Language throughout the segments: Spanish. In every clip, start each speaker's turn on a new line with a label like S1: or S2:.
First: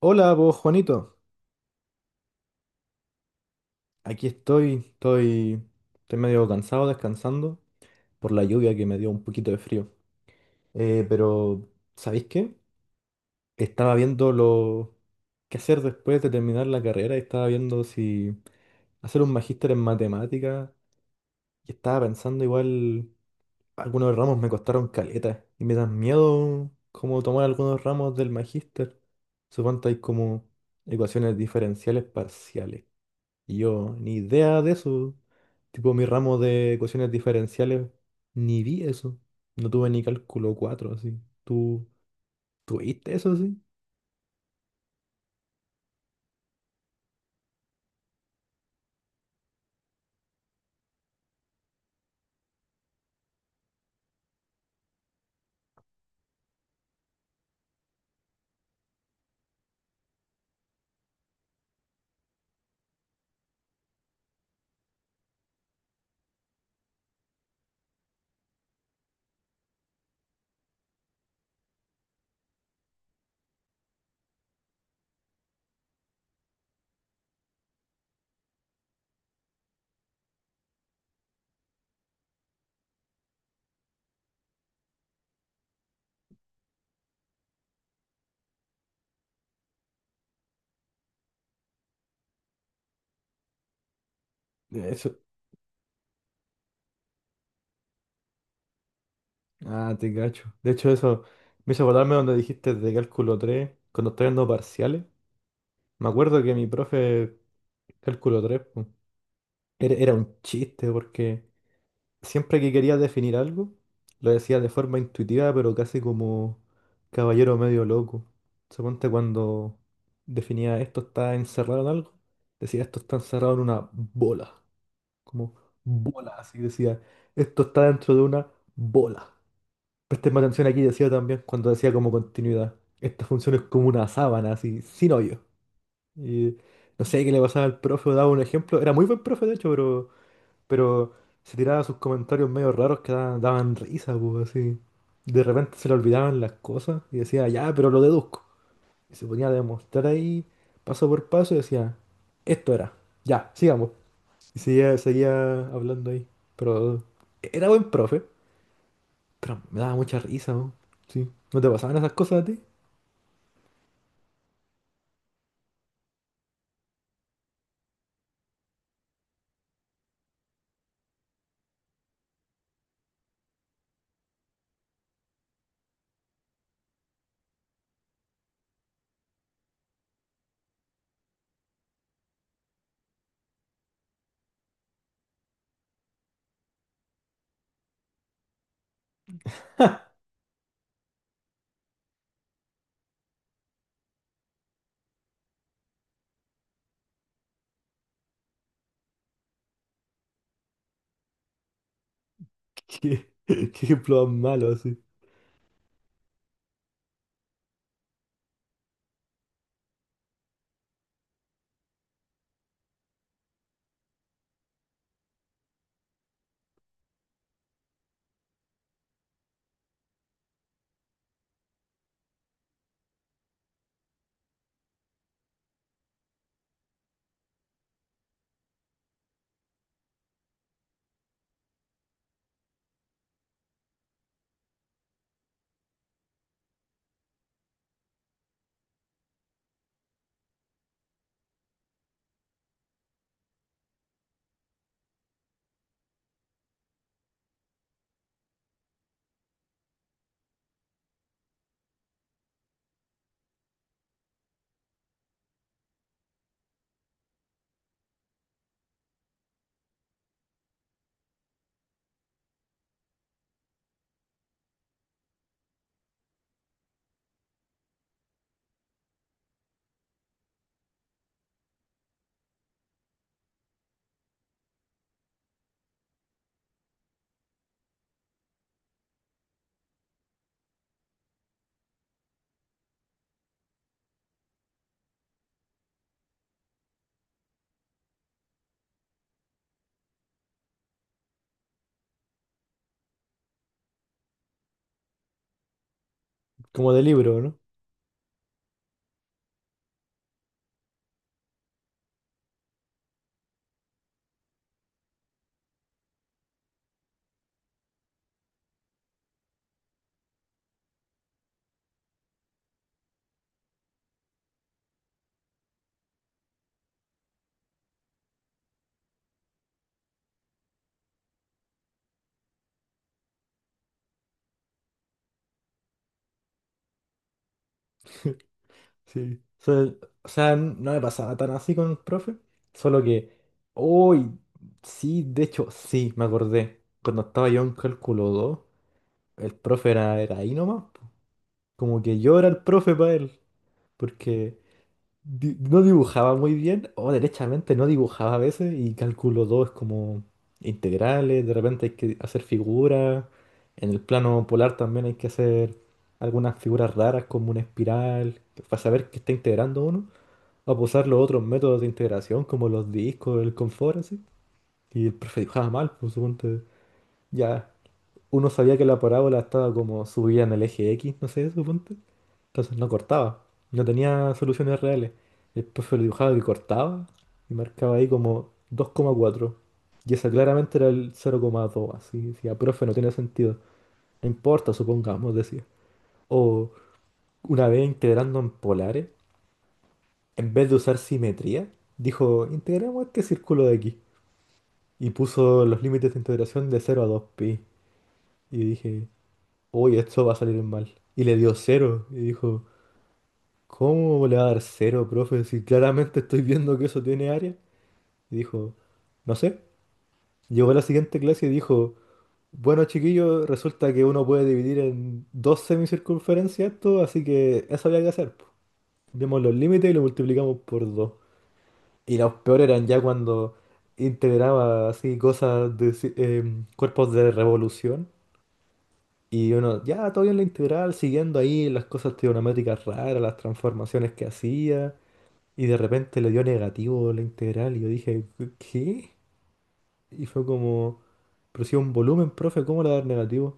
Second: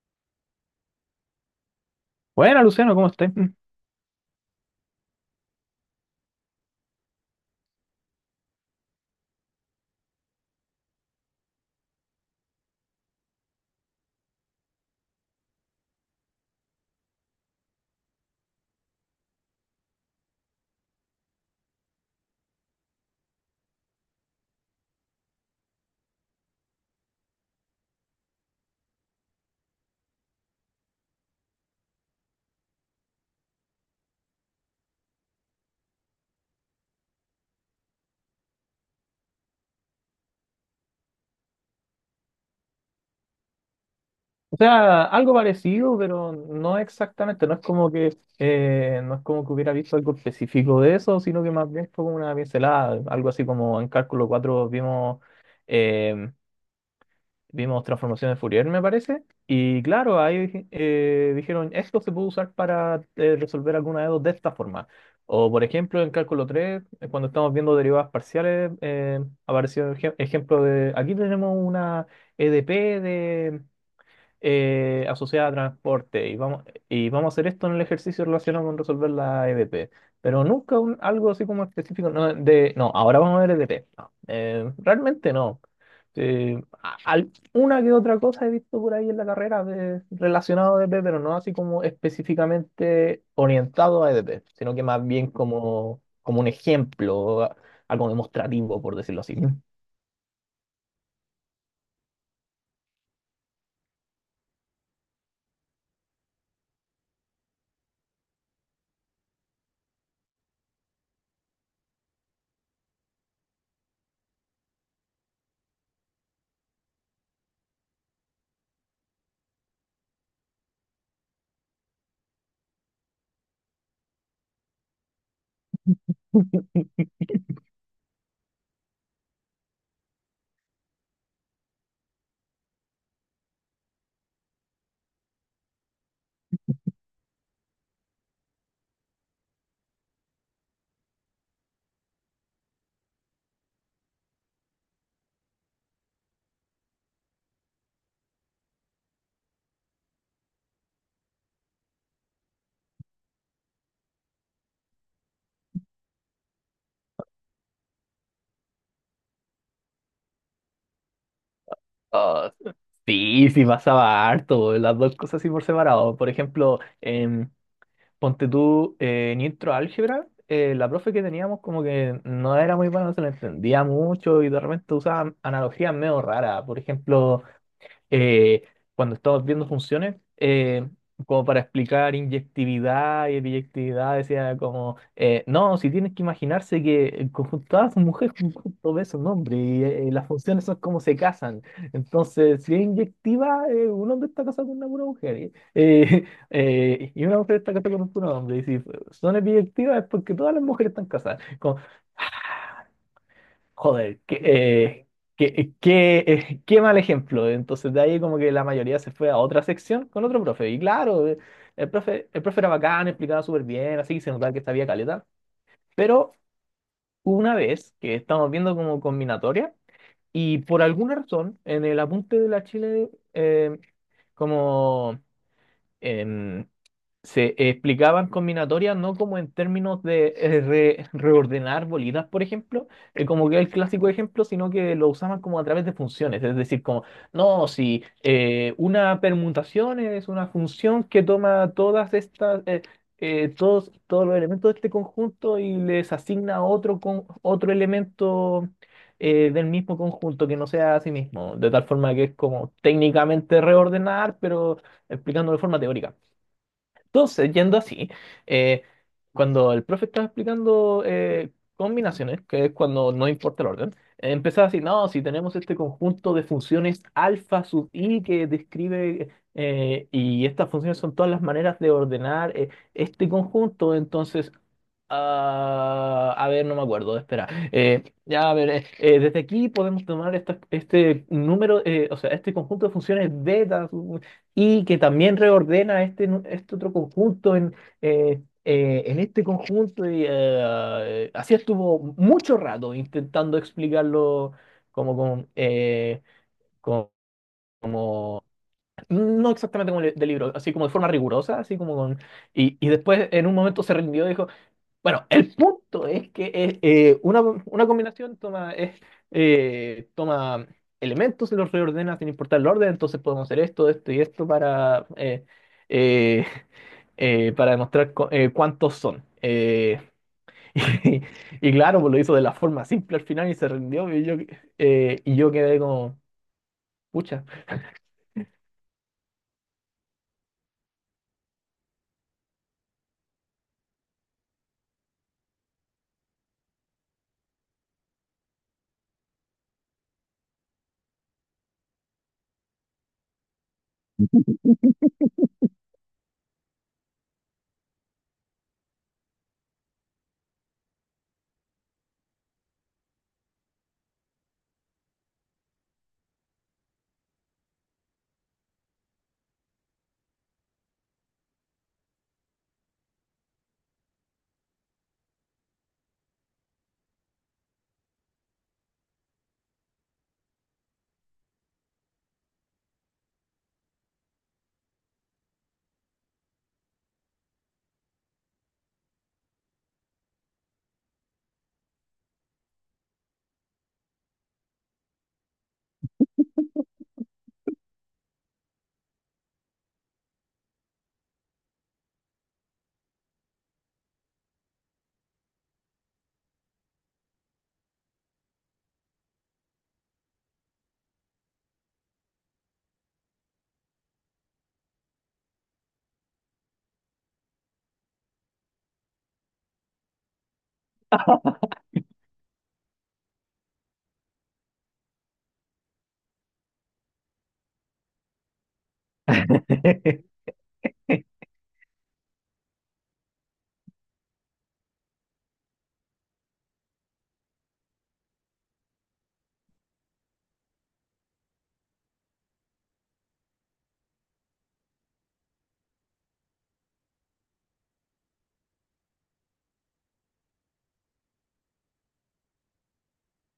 S1: Hola, vos Juanito.
S2: Bueno, Luciano, ¿cómo estás?
S1: Aquí estoy medio cansado descansando por la lluvia que me dio un poquito de frío. Pero, ¿sabéis qué? Estaba viendo lo qué hacer después de terminar la carrera y estaba viendo si hacer un magíster en matemáticas y estaba pensando igual algunos ramos me costaron caleta y me dan miedo como tomar algunos ramos del magíster. Supongo que hay como ecuaciones diferenciales parciales. Y yo, ni idea de eso. Tipo, mi ramo de ecuaciones diferenciales, ni vi eso. No tuve ni cálculo 4 así. ¿Tú tuviste eso, sí?
S2: O sea, algo parecido, pero no exactamente. No es como que hubiera visto algo específico de eso, sino que más bien fue como una pincelada, algo así como en Cálculo 4 vimos eh, vimos transformaciones de Fourier, me parece. Y claro, ahí dijeron, esto se puede usar para resolver alguna de dos de esta forma. O por ejemplo, en Cálculo 3 cuando estamos viendo derivadas parciales, apareció el ejemplo de, aquí tenemos una EDP asociada a transporte y vamos a hacer esto en el ejercicio relacionado con resolver la EDP. Pero nunca algo así como específico, no, de, no, ahora vamos a ver EDP. No, realmente no. Una que otra cosa he visto por ahí en la carrera de, relacionado a EDP, pero no así como específicamente orientado a EDP, sino que más
S1: Eso.
S2: bien como, como un ejemplo, algo demostrativo, por decirlo así.
S1: Ah, te cacho. De hecho, eso me hizo acordarme donde dijiste de cálculo 3 cuando estoy dando parciales. Me acuerdo que mi profe, cálculo 3 pu, era un chiste porque siempre que quería definir algo, lo decía de forma intuitiva, pero casi como caballero medio loco. Suponte cuando definía esto está encerrado en algo, decía esto está encerrado en una bola. Como bola, así decía, esto está dentro de una bola. Presten más atención aquí, decía también cuando decía como continuidad. Esta función es como una sábana, así, sin hoyo. Y no sé qué le pasaba al profe, daba un ejemplo. Era muy buen profe, de hecho, pero pero se tiraba sus comentarios medio raros que daban, risa, pues así. De repente se le olvidaban las cosas y decía, ya, pero lo deduzco. Y se ponía a demostrar ahí, paso por paso, y decía, esto era, ya, sigamos. Y seguía, seguía hablando ahí. Pero era buen profe, pero me daba mucha risa, ¿no? Sí. ¿No te pasaban esas cosas a
S2: Ah,
S1: ti?
S2: sí, sí pasaba harto, las dos cosas así por separado. Por ejemplo, ponte tú en intro álgebra, la profe que teníamos como que no era muy buena, no se la entendía mucho y de repente usaba analogías medio raras. Por ejemplo, eh, cuando estamos viendo funciones, como para explicar inyectividad y biyectividad decía como, no, si tienes que imaginarse que el conjunto A es mujer, conjunto B es un hombre, y las funciones son como se casan. Entonces, si es inyectiva, un hombre está casado con una pura mujer, y y una mujer está casada con un puro hombre, y si son biyectivas es porque todas las mujeres están casadas.
S1: Qué, qué
S2: Joder,
S1: ejemplo más malo, así.
S2: qué mal ejemplo. Entonces de ahí como que la mayoría se fue a otra sección con otro profe. Y claro, el profe era bacán, explicaba súper bien, así que se notaba que sabía caleta. Pero una vez que estamos viendo como combinatoria y por alguna razón en el apunte de la Chile como... em, se explicaban combinatorias no como en términos de reordenar bolitas, por ejemplo, que como que es el clásico ejemplo, sino que lo usaban como a través de funciones, es decir, como, no, si una permutación es una función que toma todas estas, todos los elementos de este conjunto y les asigna otro, con, otro elemento del mismo conjunto que no sea a sí mismo, de tal forma que es como técnicamente reordenar, pero explicándolo de forma teórica. Entonces, yendo así, eh, cuando el profe estaba explicando combinaciones, que es cuando no importa el orden, empezaba así, no, si tenemos este conjunto de funciones alfa sub i que describe, y estas funciones son todas las maneras de ordenar este conjunto. Ah, a ver, no me acuerdo, espera. Ya, a ver, desde aquí podemos tomar este número, o sea, este conjunto de funciones y que también reordena este, este otro conjunto en este conjunto. Así estuvo mucho rato intentando explicarlo como con,
S1: Como de
S2: con-
S1: libro, ¿no?
S2: como, no exactamente como del libro, así como de forma rigurosa, así como con... Y después en un momento se rindió y dijo... Bueno, el punto es que una combinación toma, es, toma elementos y los reordena sin importar el orden, entonces podemos hacer esto, esto y esto para, eh, para demostrar cuántos son. Y, y claro, pues lo hizo de la forma simple al final y se rindió y yo quedé como, pucha.
S1: Sí. O sea, no me pasaba tan así con el profe, solo que, hoy, sí, de hecho, sí, me acordé. Cuando estaba yo en cálculo 2 el profe era ahí nomás, po. Como que yo era el profe para él, porque no dibujaba muy bien, o derechamente no dibujaba a veces, y cálculo 2 es como integrales, de repente hay que hacer figuras, en el plano polar también hay que hacer algunas figuras raras como una espiral, para saber qué está integrando uno a usar los otros métodos de integración, como los discos, el confort, así. Y el profe dibujaba mal, pues suponte. Ya, uno sabía que la parábola estaba como subida en el eje X, no sé, suponte. Entonces no cortaba, no tenía soluciones reales. El profe lo dibujaba que cortaba y marcaba ahí como 2,4. Y esa claramente era el 0,2, así. Decía, profe, no tiene sentido. No importa, supongamos, decía. O una vez integrando en polares. En vez de usar simetría, dijo, integremos este círculo de aquí. Y puso los límites de integración de 0 a 2pi. Y dije, uy, esto va a salir mal. Y le dio cero. Y dijo, ¿cómo le va a dar cero profe? Si claramente estoy viendo que eso tiene área. Y dijo, no sé. Llegó a la siguiente clase y dijo, bueno, chiquillos, resulta que uno puede dividir en dos semicircunferencias esto, así que eso había que hacer, po. Vimos los límites y lo multiplicamos por dos. Y los peores eran ya cuando integraba así cosas de cuerpos de revolución. Y uno, ya, todo bien la integral, siguiendo ahí las cosas trigonométricas raras, las transformaciones que hacía. Y de repente le dio negativo la integral. Y yo dije, ¿qué? Y fue como, pero si es un volumen, profe, ¿cómo le va a dar negativo?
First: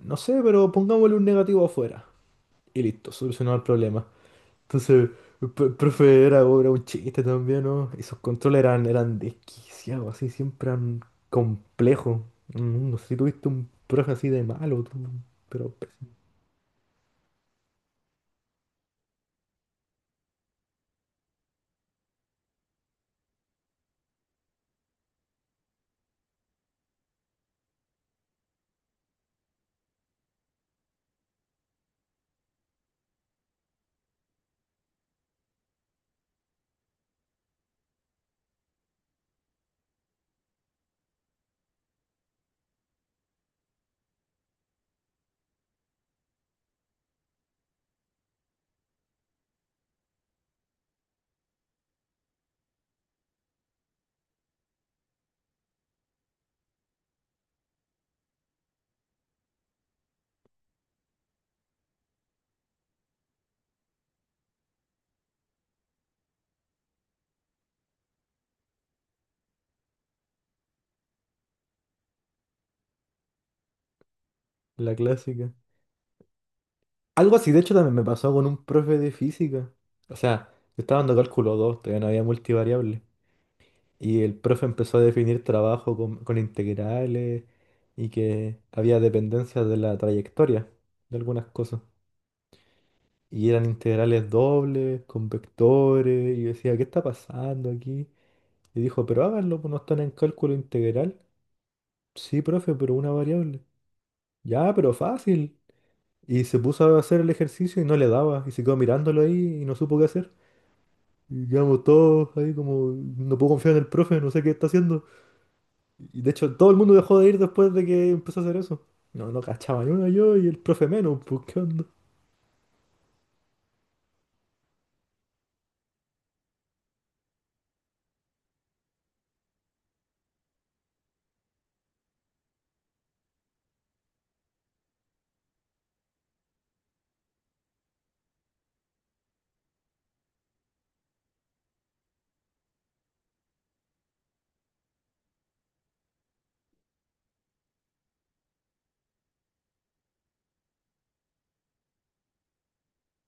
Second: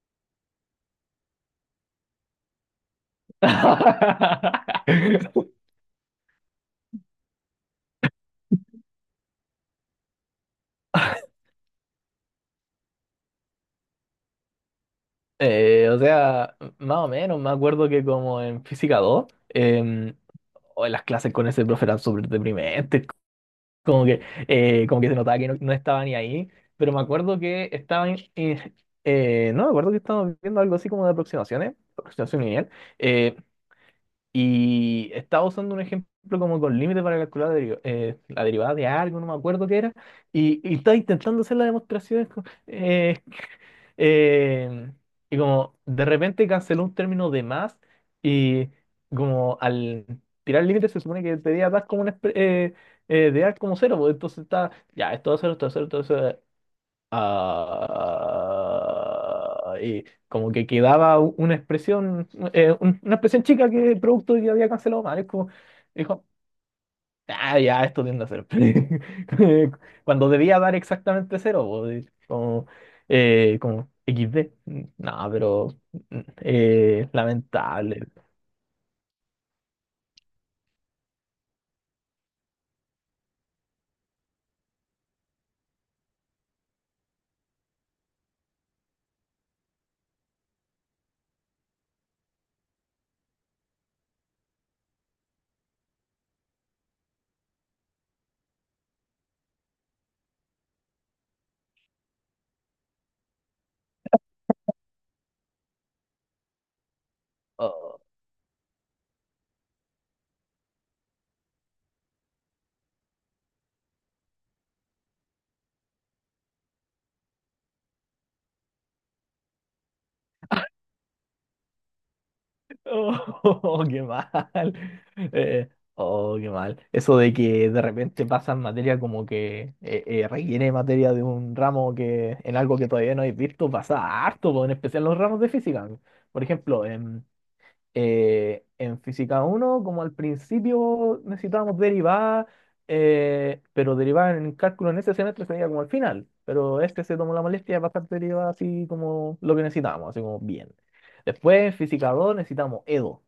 S1: No sé, pero pongámosle un negativo afuera. Y listo, solucionado el problema. Entonces, el profe era un chiste también, ¿no? Y sus controles eran desquiciados, así, siempre eran complejos. No sé si tuviste un profe así de malo, tú, pero
S2: O
S1: pésimo.
S2: sea, más o menos, me acuerdo que como en Física 2 o las clases con ese profe eran súper deprimentes, como que, como que se notaba que no, no estaba ni ahí, pero me acuerdo que estaban, no, me acuerdo que estábamos viendo algo así como de aproximaciones, aproximación lineal, eh, y estaba usando un ejemplo como con límite para calcular la derivada de algo, no me acuerdo qué era, y estaba intentando hacer las demostraciones eh, y como de repente canceló un término de más y como al tirar el límite se supone que debía dar como un de dar como cero, pues entonces está, ya, esto va a ser, esto va a ser, esto va a ser. Ah, y como que quedaba una expresión, una expresión chica que el producto que había cancelado mal. Es como, dijo, ah, ya, esto tiende a ser. Cuando debía dar exactamente cero, po, y como, como XD.
S1: La
S2: No,
S1: clásica.
S2: pero
S1: Algo así, de hecho, también me
S2: lamentable.
S1: pasó con un profe de física. O sea, yo estaba dando cálculo 2 todavía no había multivariable. Y el profe empezó a definir trabajo con, integrales y que había dependencias de la trayectoria de algunas cosas. Y eran integrales dobles, con vectores. Y yo decía, ¿qué está pasando aquí? Y dijo, pero háganlo, pues no están en cálculo integral. Sí, profe, pero una variable. Ya, pero fácil. Y se puso a hacer el ejercicio y no
S2: Oh.
S1: le daba. Y se quedó mirándolo ahí y no supo qué hacer. Y quedamos todos ahí como, no puedo confiar en el profe, no sé qué está haciendo. Y de hecho, todo el mundo dejó de ir después de que empezó a hacer eso. No, no cachaba ni una yo y el profe menos, pues qué onda.
S2: Oh, qué mal. Eh, oh, qué mal. Eso de que de repente pasan materia como que requiere materia de un ramo que en algo que todavía no habéis visto pasa harto, po, en especial los ramos de física. Por ejemplo, en física uno como al principio necesitábamos derivar, pero derivar en cálculo en ese semestre sería como al final, pero este se tomó la molestia de pasar derivar así como lo que necesitábamos, así como bien. Después en física 2 necesitamos E EDO,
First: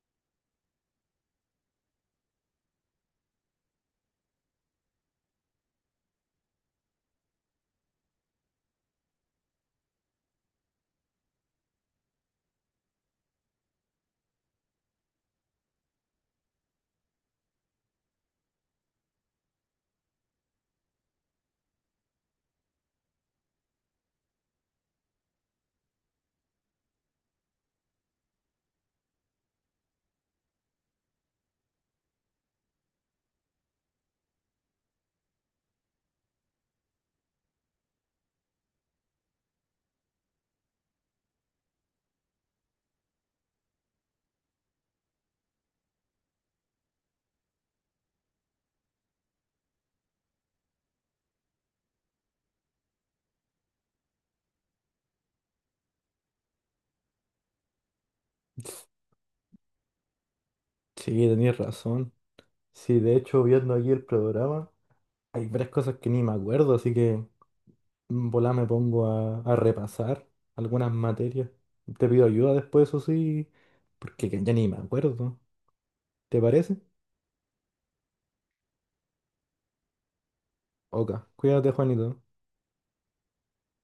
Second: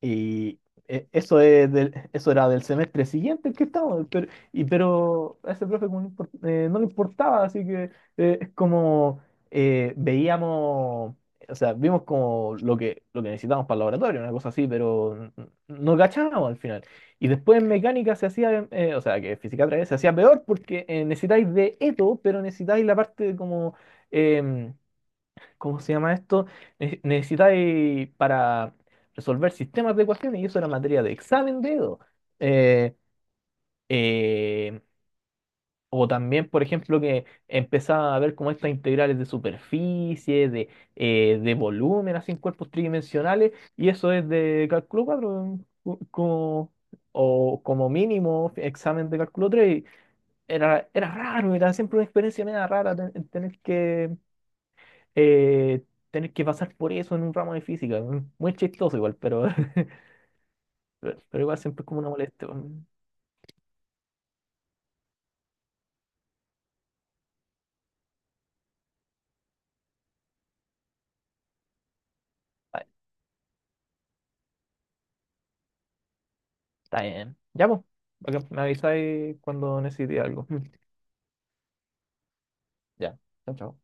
S2: y eso, eso era del semestre siguiente el que estábamos, pero a ese profe como no, no le importaba, así que es como veíamos, o sea, vimos como lo que necesitábamos para el laboratorio, una cosa así, pero no cachábamos al final. Y después en mecánica se hacía, o sea, que física 3 se hacía peor porque necesitáis de eto, pero necesitáis la parte como... em, ¿cómo se llama esto? Necesitáis para resolver sistemas de ecuaciones, y eso era materia de examen de Edo. Eh, eh, o también, por ejemplo, que empezaba a ver como estas integrales de superficie, de volumen, así en cuerpos tridimensionales, y eso es de cálculo 4 como, o como mínimo examen de cálculo tres. Era raro, era siempre una experiencia media rara eh, tener que pasar por eso en un ramo de física. Weón. Muy chistoso igual, pero,
S1: Sí,
S2: pero
S1: tenías
S2: igual siempre es como una
S1: razón.
S2: molestia. Weón.
S1: Sí, de hecho, viendo aquí el programa. Hay varias cosas que ni me acuerdo, así que en volá me pongo a, repasar algunas materias. Te pido ayuda
S2: Ah,
S1: después, eso sí, porque que ya ni me acuerdo. ¿Te parece?
S2: está bien. Ya, pues. Me avisáis cuando necesite algo.
S1: Ok, cuídate, Juanito.
S2: Ya. Chao, chao.